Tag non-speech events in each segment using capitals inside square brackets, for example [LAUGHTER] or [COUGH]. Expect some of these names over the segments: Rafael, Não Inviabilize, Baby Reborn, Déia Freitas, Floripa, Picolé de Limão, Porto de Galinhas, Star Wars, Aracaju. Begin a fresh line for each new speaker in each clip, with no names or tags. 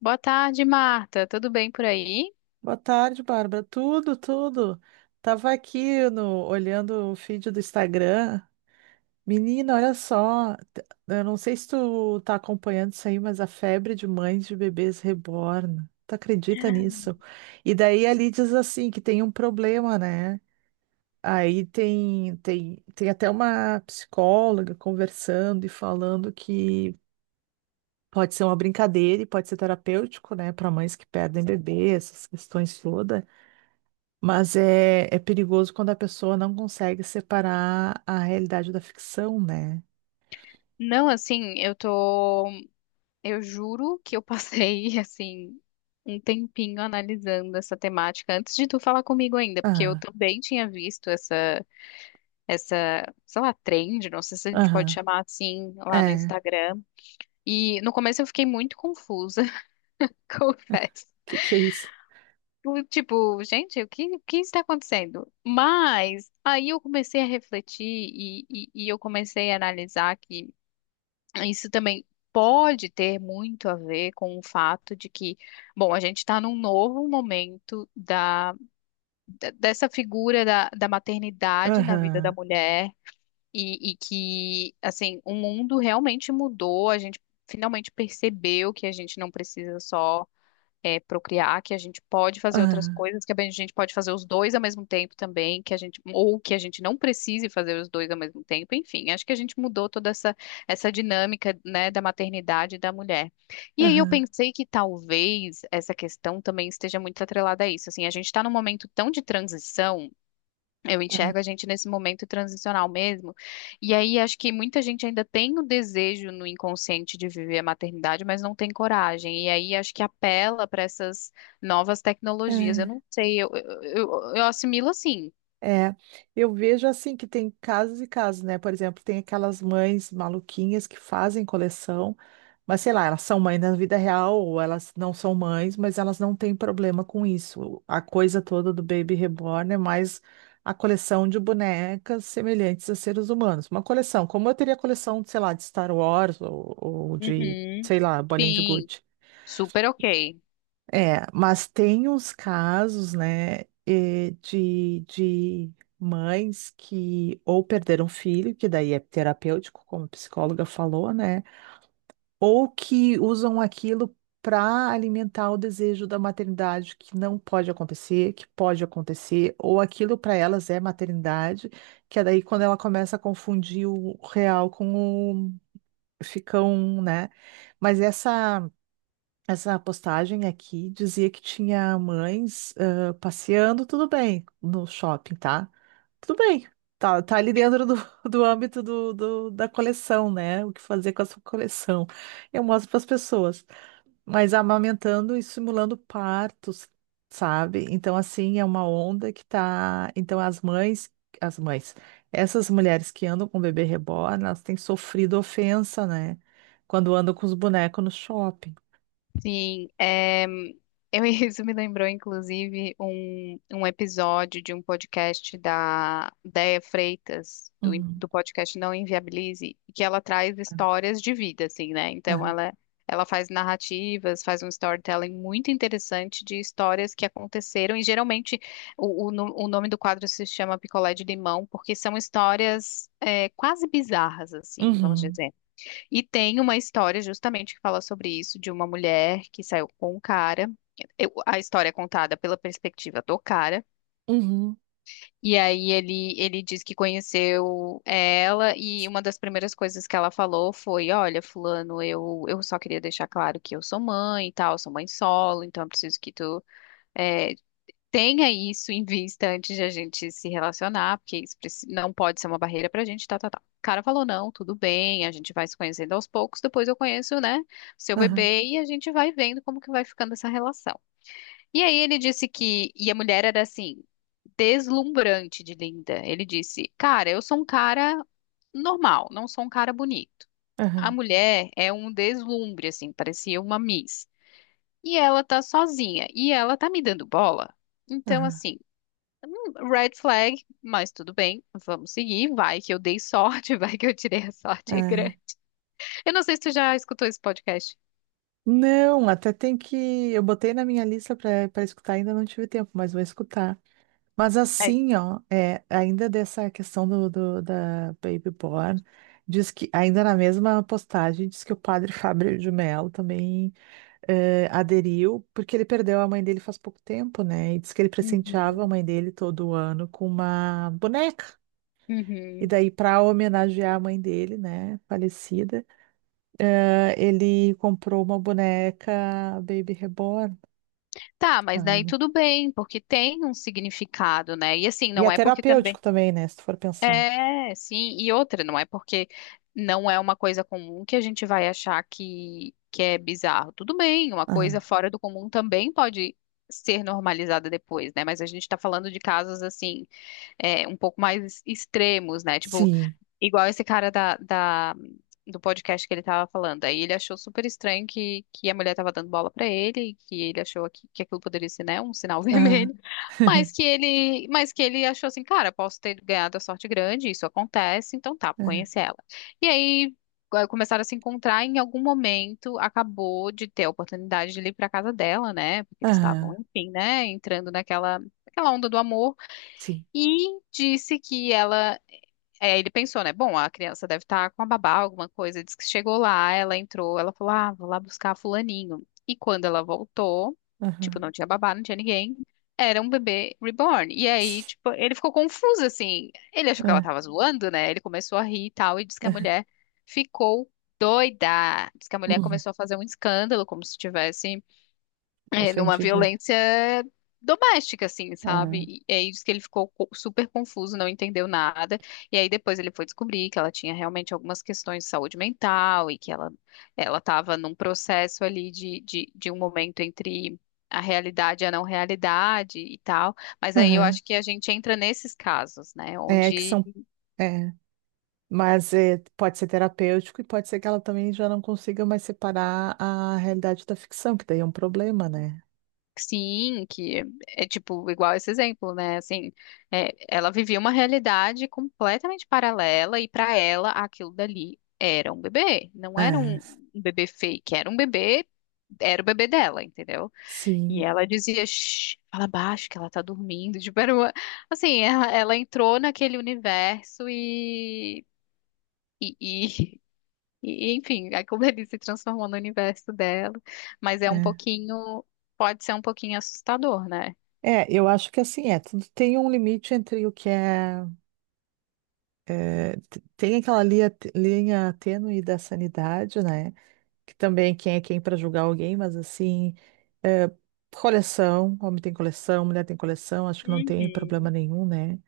Boa tarde, Marta. Tudo bem por aí?
Boa tarde, Bárbara. Tudo, tudo. Tava aqui no, olhando o feed do Instagram. Menina, olha só. Eu não sei se tu tá acompanhando isso aí, mas a febre de mães de bebês reborn. Tu acredita nisso? E daí ali diz assim que tem um problema, né? Aí tem até uma psicóloga conversando e falando que pode ser uma brincadeira e pode ser terapêutico, né, para mães que perdem bebê, essas questões todas. Mas é perigoso quando a pessoa não consegue separar a realidade da ficção, né?
Não, assim, eu tô. Eu juro que eu passei, [LAUGHS] assim, um tempinho analisando essa temática antes de tu falar comigo ainda, porque eu
Aham,
também tinha visto essa, sei lá, trend, não sei se a gente pode
aham,
chamar assim, lá no
é.
Instagram. E no começo eu fiquei muito confusa, [LAUGHS] confesso.
Que é isso?
Tipo, gente, o que está acontecendo? Mas aí eu comecei a refletir e eu comecei a analisar que isso também pode ter muito a ver com o fato de que, bom, a gente está num novo momento dessa figura da maternidade na vida da
Aham,
mulher e que, assim, o mundo realmente mudou, a gente finalmente percebeu que a gente não precisa só procriar, que a gente pode fazer outras
aham,
coisas, que a gente pode fazer os dois ao mesmo tempo também, que a gente, ou que a gente não precise fazer os dois ao mesmo tempo, enfim, acho que a gente mudou toda essa dinâmica, né, da maternidade e da mulher. E aí eu
aham,
pensei que talvez essa questão também esteja muito atrelada a isso, assim, a gente está num momento tão de transição, eu
aham,
enxergo a gente nesse momento transicional mesmo. E aí acho que muita gente ainda tem o desejo no inconsciente de viver a maternidade, mas não tem coragem. E aí acho que apela para essas novas tecnologias. Eu
é.
não sei, eu assimilo assim.
É, eu vejo assim que tem casos e casos, né? Por exemplo, tem aquelas mães maluquinhas que fazem coleção. Mas sei lá, elas são mães na vida real ou elas não são mães, mas elas não têm problema com isso. A coisa toda do Baby Reborn é mais a coleção de bonecas semelhantes a seres humanos. Uma coleção, como eu teria coleção, sei lá, de Star Wars ou de,
Uhum.
sei lá, bolinha de
Sim,
gude.
super ok.
É, mas tem uns casos, né, de mães que ou perderam filho, que daí é terapêutico, como a psicóloga falou, né? Ou que usam aquilo para alimentar o desejo da maternidade, que não pode acontecer, que pode acontecer, ou aquilo para elas é maternidade, que é daí quando ela começa a confundir o real com o ficam, né? Mas essa postagem aqui dizia que tinha mães passeando, tudo bem, no shopping, tá? Tudo bem, tá ali dentro do, [LAUGHS] do âmbito da coleção, né? O que fazer com essa coleção. Eu mostro para as pessoas. Mas amamentando e simulando partos, sabe? Então, assim, é uma onda que tá. Então, as mães, essas mulheres que andam com bebê reborn, elas têm sofrido ofensa, né? Quando andam com os bonecos no shopping.
Sim, é, eu, [LAUGHS] isso me lembrou, inclusive, um episódio de um podcast da Déia Freitas,
Uhum.
do podcast Não Inviabilize, que ela traz histórias de vida, assim, né? Então,
Aham.
ela, ela faz narrativas, faz um storytelling muito interessante de histórias que aconteceram, e geralmente o nome do quadro se chama Picolé de Limão, porque são histórias quase bizarras, assim, vamos
Uhum.
dizer. E tem uma história justamente que fala sobre isso, de uma mulher que saiu com um cara. A história é contada pela perspectiva do cara.
Uhum.
E aí ele diz que conheceu ela e uma das primeiras coisas que ela falou foi: olha, fulano, eu só queria deixar claro que eu sou mãe e tal, sou mãe solo, então eu preciso que tu eh, tenha isso em vista antes de a gente se relacionar, porque isso não pode ser uma barreira pra gente, tá, tá, tá. O cara falou: não, tudo bem, a gente vai se conhecendo aos poucos, depois eu conheço, né, seu
Aham.
bebê, e a gente vai vendo como que vai ficando essa relação. E aí ele disse que, e a mulher era assim, deslumbrante de linda. Ele disse: cara, eu sou um cara normal, não sou um cara bonito. A
Aham.
mulher é um deslumbre, assim, parecia uma Miss. E ela tá sozinha, e ela tá me dando bola. Então,
Aham.
assim, hum, red flag, mas tudo bem, vamos seguir. Vai que eu dei sorte, [LAUGHS] vai que eu tirei a sorte é
É.
grande. Eu não sei se tu já escutou esse podcast.
Não, até tem que. Eu botei na minha lista para escutar, ainda não tive tempo, mas vou escutar. Mas
É.
assim, ó, é, ainda dessa questão do, da Baby Born, diz que, ainda na mesma postagem, diz que o padre [LAUGHS] Fábio de Mello também aderiu, porque ele perdeu a mãe dele faz pouco tempo, né? E diz que ele presenteava
Uhum,
a mãe dele todo ano com uma boneca. E
uhum.
daí, para homenagear a mãe dele, né, falecida, ele comprou uma boneca Baby Reborn,
Tá, mas daí
sabe?
tudo bem, porque tem um significado, né? E assim,
E é
não é porque também.
terapêutico também, né, se tu for pensar.
É, sim, e outra, não é porque não é uma coisa comum que a gente vai achar que é bizarro. Tudo bem, uma coisa
Ah,
fora do comum também pode ser normalizada depois, né? Mas a gente tá falando de casos assim, um pouco mais extremos, né? Tipo,
sim.
igual esse cara do podcast que ele tava falando. Aí ele achou super estranho que a mulher tava dando bola pra ele, que ele achou que aquilo poderia ser, né, um sinal [LAUGHS]
Ah,
vermelho.
[LAUGHS]
Mas que ele achou assim, cara, posso ter ganhado a sorte grande, isso acontece, então tá, vou
ah,
conhecer ela. E aí começaram a se encontrar, e em algum momento acabou de ter a oportunidade de ele ir pra casa dela, né? Porque eles estavam,
ah,
enfim, né, entrando naquela onda do amor,
sim.
e disse que ela ele pensou, né? Bom, a criança deve estar com a babá, alguma coisa. Diz que chegou lá, ela entrou, ela falou: ah, vou lá buscar fulaninho. E quando ela voltou, tipo,
Aham.
não tinha babá, não tinha ninguém. Era um bebê reborn. E aí, tipo, ele ficou confuso, assim. Ele achou que ela
Ah,
tava zoando, né? Ele começou a rir e tal, e disse que a mulher ficou doida. Diz que a mulher
uhum.
começou a fazer um escândalo, como se tivesse numa
Ofendido. É.
violência doméstica, assim,
Ah,
sabe? E aí diz que ele ficou super confuso, não entendeu nada. E aí depois ele foi descobrir que ela tinha realmente algumas questões de saúde mental e que ela estava num processo ali de um momento entre a realidade e a não realidade e tal. Mas aí eu
aham.
acho que a gente entra nesses casos, né?
É que
Onde,
são. É, mas pode ser terapêutico e pode ser que ela também já não consiga mais separar a realidade da ficção, que daí é um problema, né?
sim, que é, é, tipo igual esse exemplo, né? Assim, é, ela vivia uma realidade completamente paralela e para ela aquilo dali era um bebê, não era
É.
um bebê fake, era um bebê, era o bebê dela, entendeu? E
Sim,
ela dizia: shh, fala baixo que ela tá dormindo, [LAUGHS] tipo, assim, ela entrou naquele universo e, e, [LAUGHS] e enfim, aquilo ali se transformou no universo dela, mas é um
é.
pouquinho, pode ser um pouquinho assustador, né?
É, eu acho que assim é, tudo tem um limite entre o que é, tem aquela linha tênue da sanidade, né? Que também quem é quem para julgar alguém, mas assim, coleção, homem tem coleção, mulher tem coleção, acho que não tem problema
Uhum.
nenhum, né?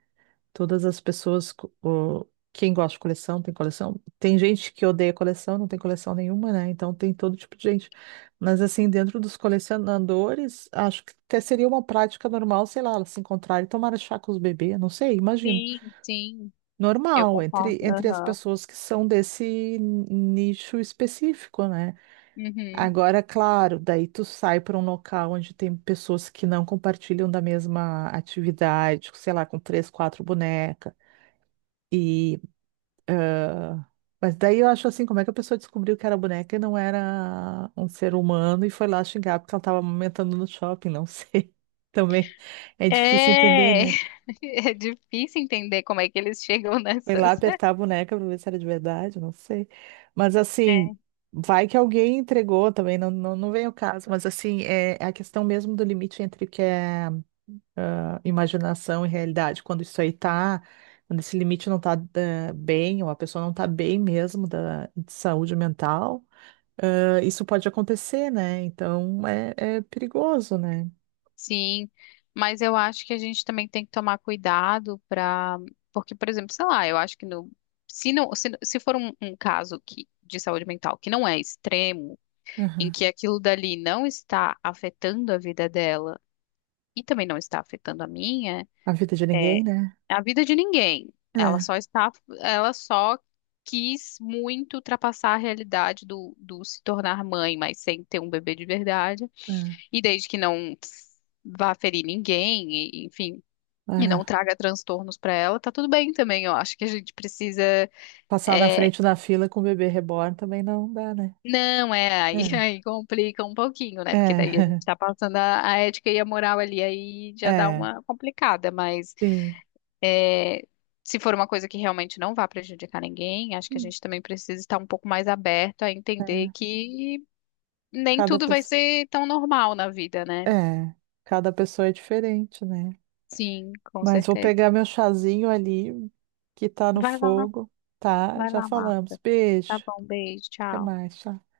Todas as pessoas, quem gosta de coleção. Tem gente que odeia coleção, não tem coleção nenhuma, né? Então tem todo tipo de gente. Mas assim, dentro dos colecionadores, acho que até seria uma prática normal, sei lá, elas se encontrarem e tomar chá com os bebês, não sei, imagino.
Sim, sim, eu
Normal, entre,
concordo.
entre as
Aham.
pessoas que são desse nicho específico, né?
Uhum.
Agora, claro, daí tu sai para um local onde tem pessoas que não compartilham da mesma atividade, sei lá, com três, quatro bonecas. E Mas daí eu acho assim, como é que a pessoa descobriu que era boneca e não era um ser humano e foi lá xingar porque ela estava amamentando no shopping, não sei. [LAUGHS] Também é difícil entender,
É,
né?
[LAUGHS] é difícil entender como é que eles chegam
Foi lá
nessas.
apertar a
[LAUGHS]
boneca para ver se era de verdade, não sei. Mas assim,
É,
vai que alguém entregou também, não, não, não vem o caso, mas assim, é a questão mesmo do limite entre o que é imaginação e realidade. Quando isso aí tá, quando esse limite não tá bem, ou a pessoa não tá bem mesmo de saúde mental. Isso pode acontecer, né? Então é perigoso, né?
sim, mas eu acho que a gente também tem que tomar cuidado para, porque, por exemplo, sei lá, eu acho que no, se não, se for um caso que, de saúde mental que não é extremo, em
Aham.
que aquilo dali não está afetando a vida dela e também não está afetando a minha.
A vida de ninguém, né?
É a vida de ninguém. Ela
É,
só está, ela só quis muito ultrapassar a realidade do se tornar mãe, mas sem ter um bebê de verdade.
é,
E desde que não vá ferir ninguém, enfim, e
é.
não traga transtornos para ela, tá tudo bem também. Eu acho que a gente precisa.
Passar na
É,
frente da fila com o bebê reborn também não dá, né?
não, é, aí,
É,
[LAUGHS] aí complica um pouquinho, né? Porque daí a gente
é,
tá passando a ética e a moral ali, aí
[LAUGHS]
já dá
é,
uma complicada, mas.
sim.
É, se for uma coisa que realmente não vá prejudicar ninguém, acho que a
Hum.
gente também precisa estar um pouco mais aberto a entender
É.
que nem
Cada
tudo vai
pessoa,
ser tão normal na vida, né?
é, cada pessoa é diferente, né?
Sim, com
Mas vou
certeza.
pegar meu chazinho ali que tá no
Vai lá,
fogo, tá?
vai
Já
lá,
falamos.
Marta. Tá
Beijo.
bom, beijo,
Até
tchau.
mais, tchau.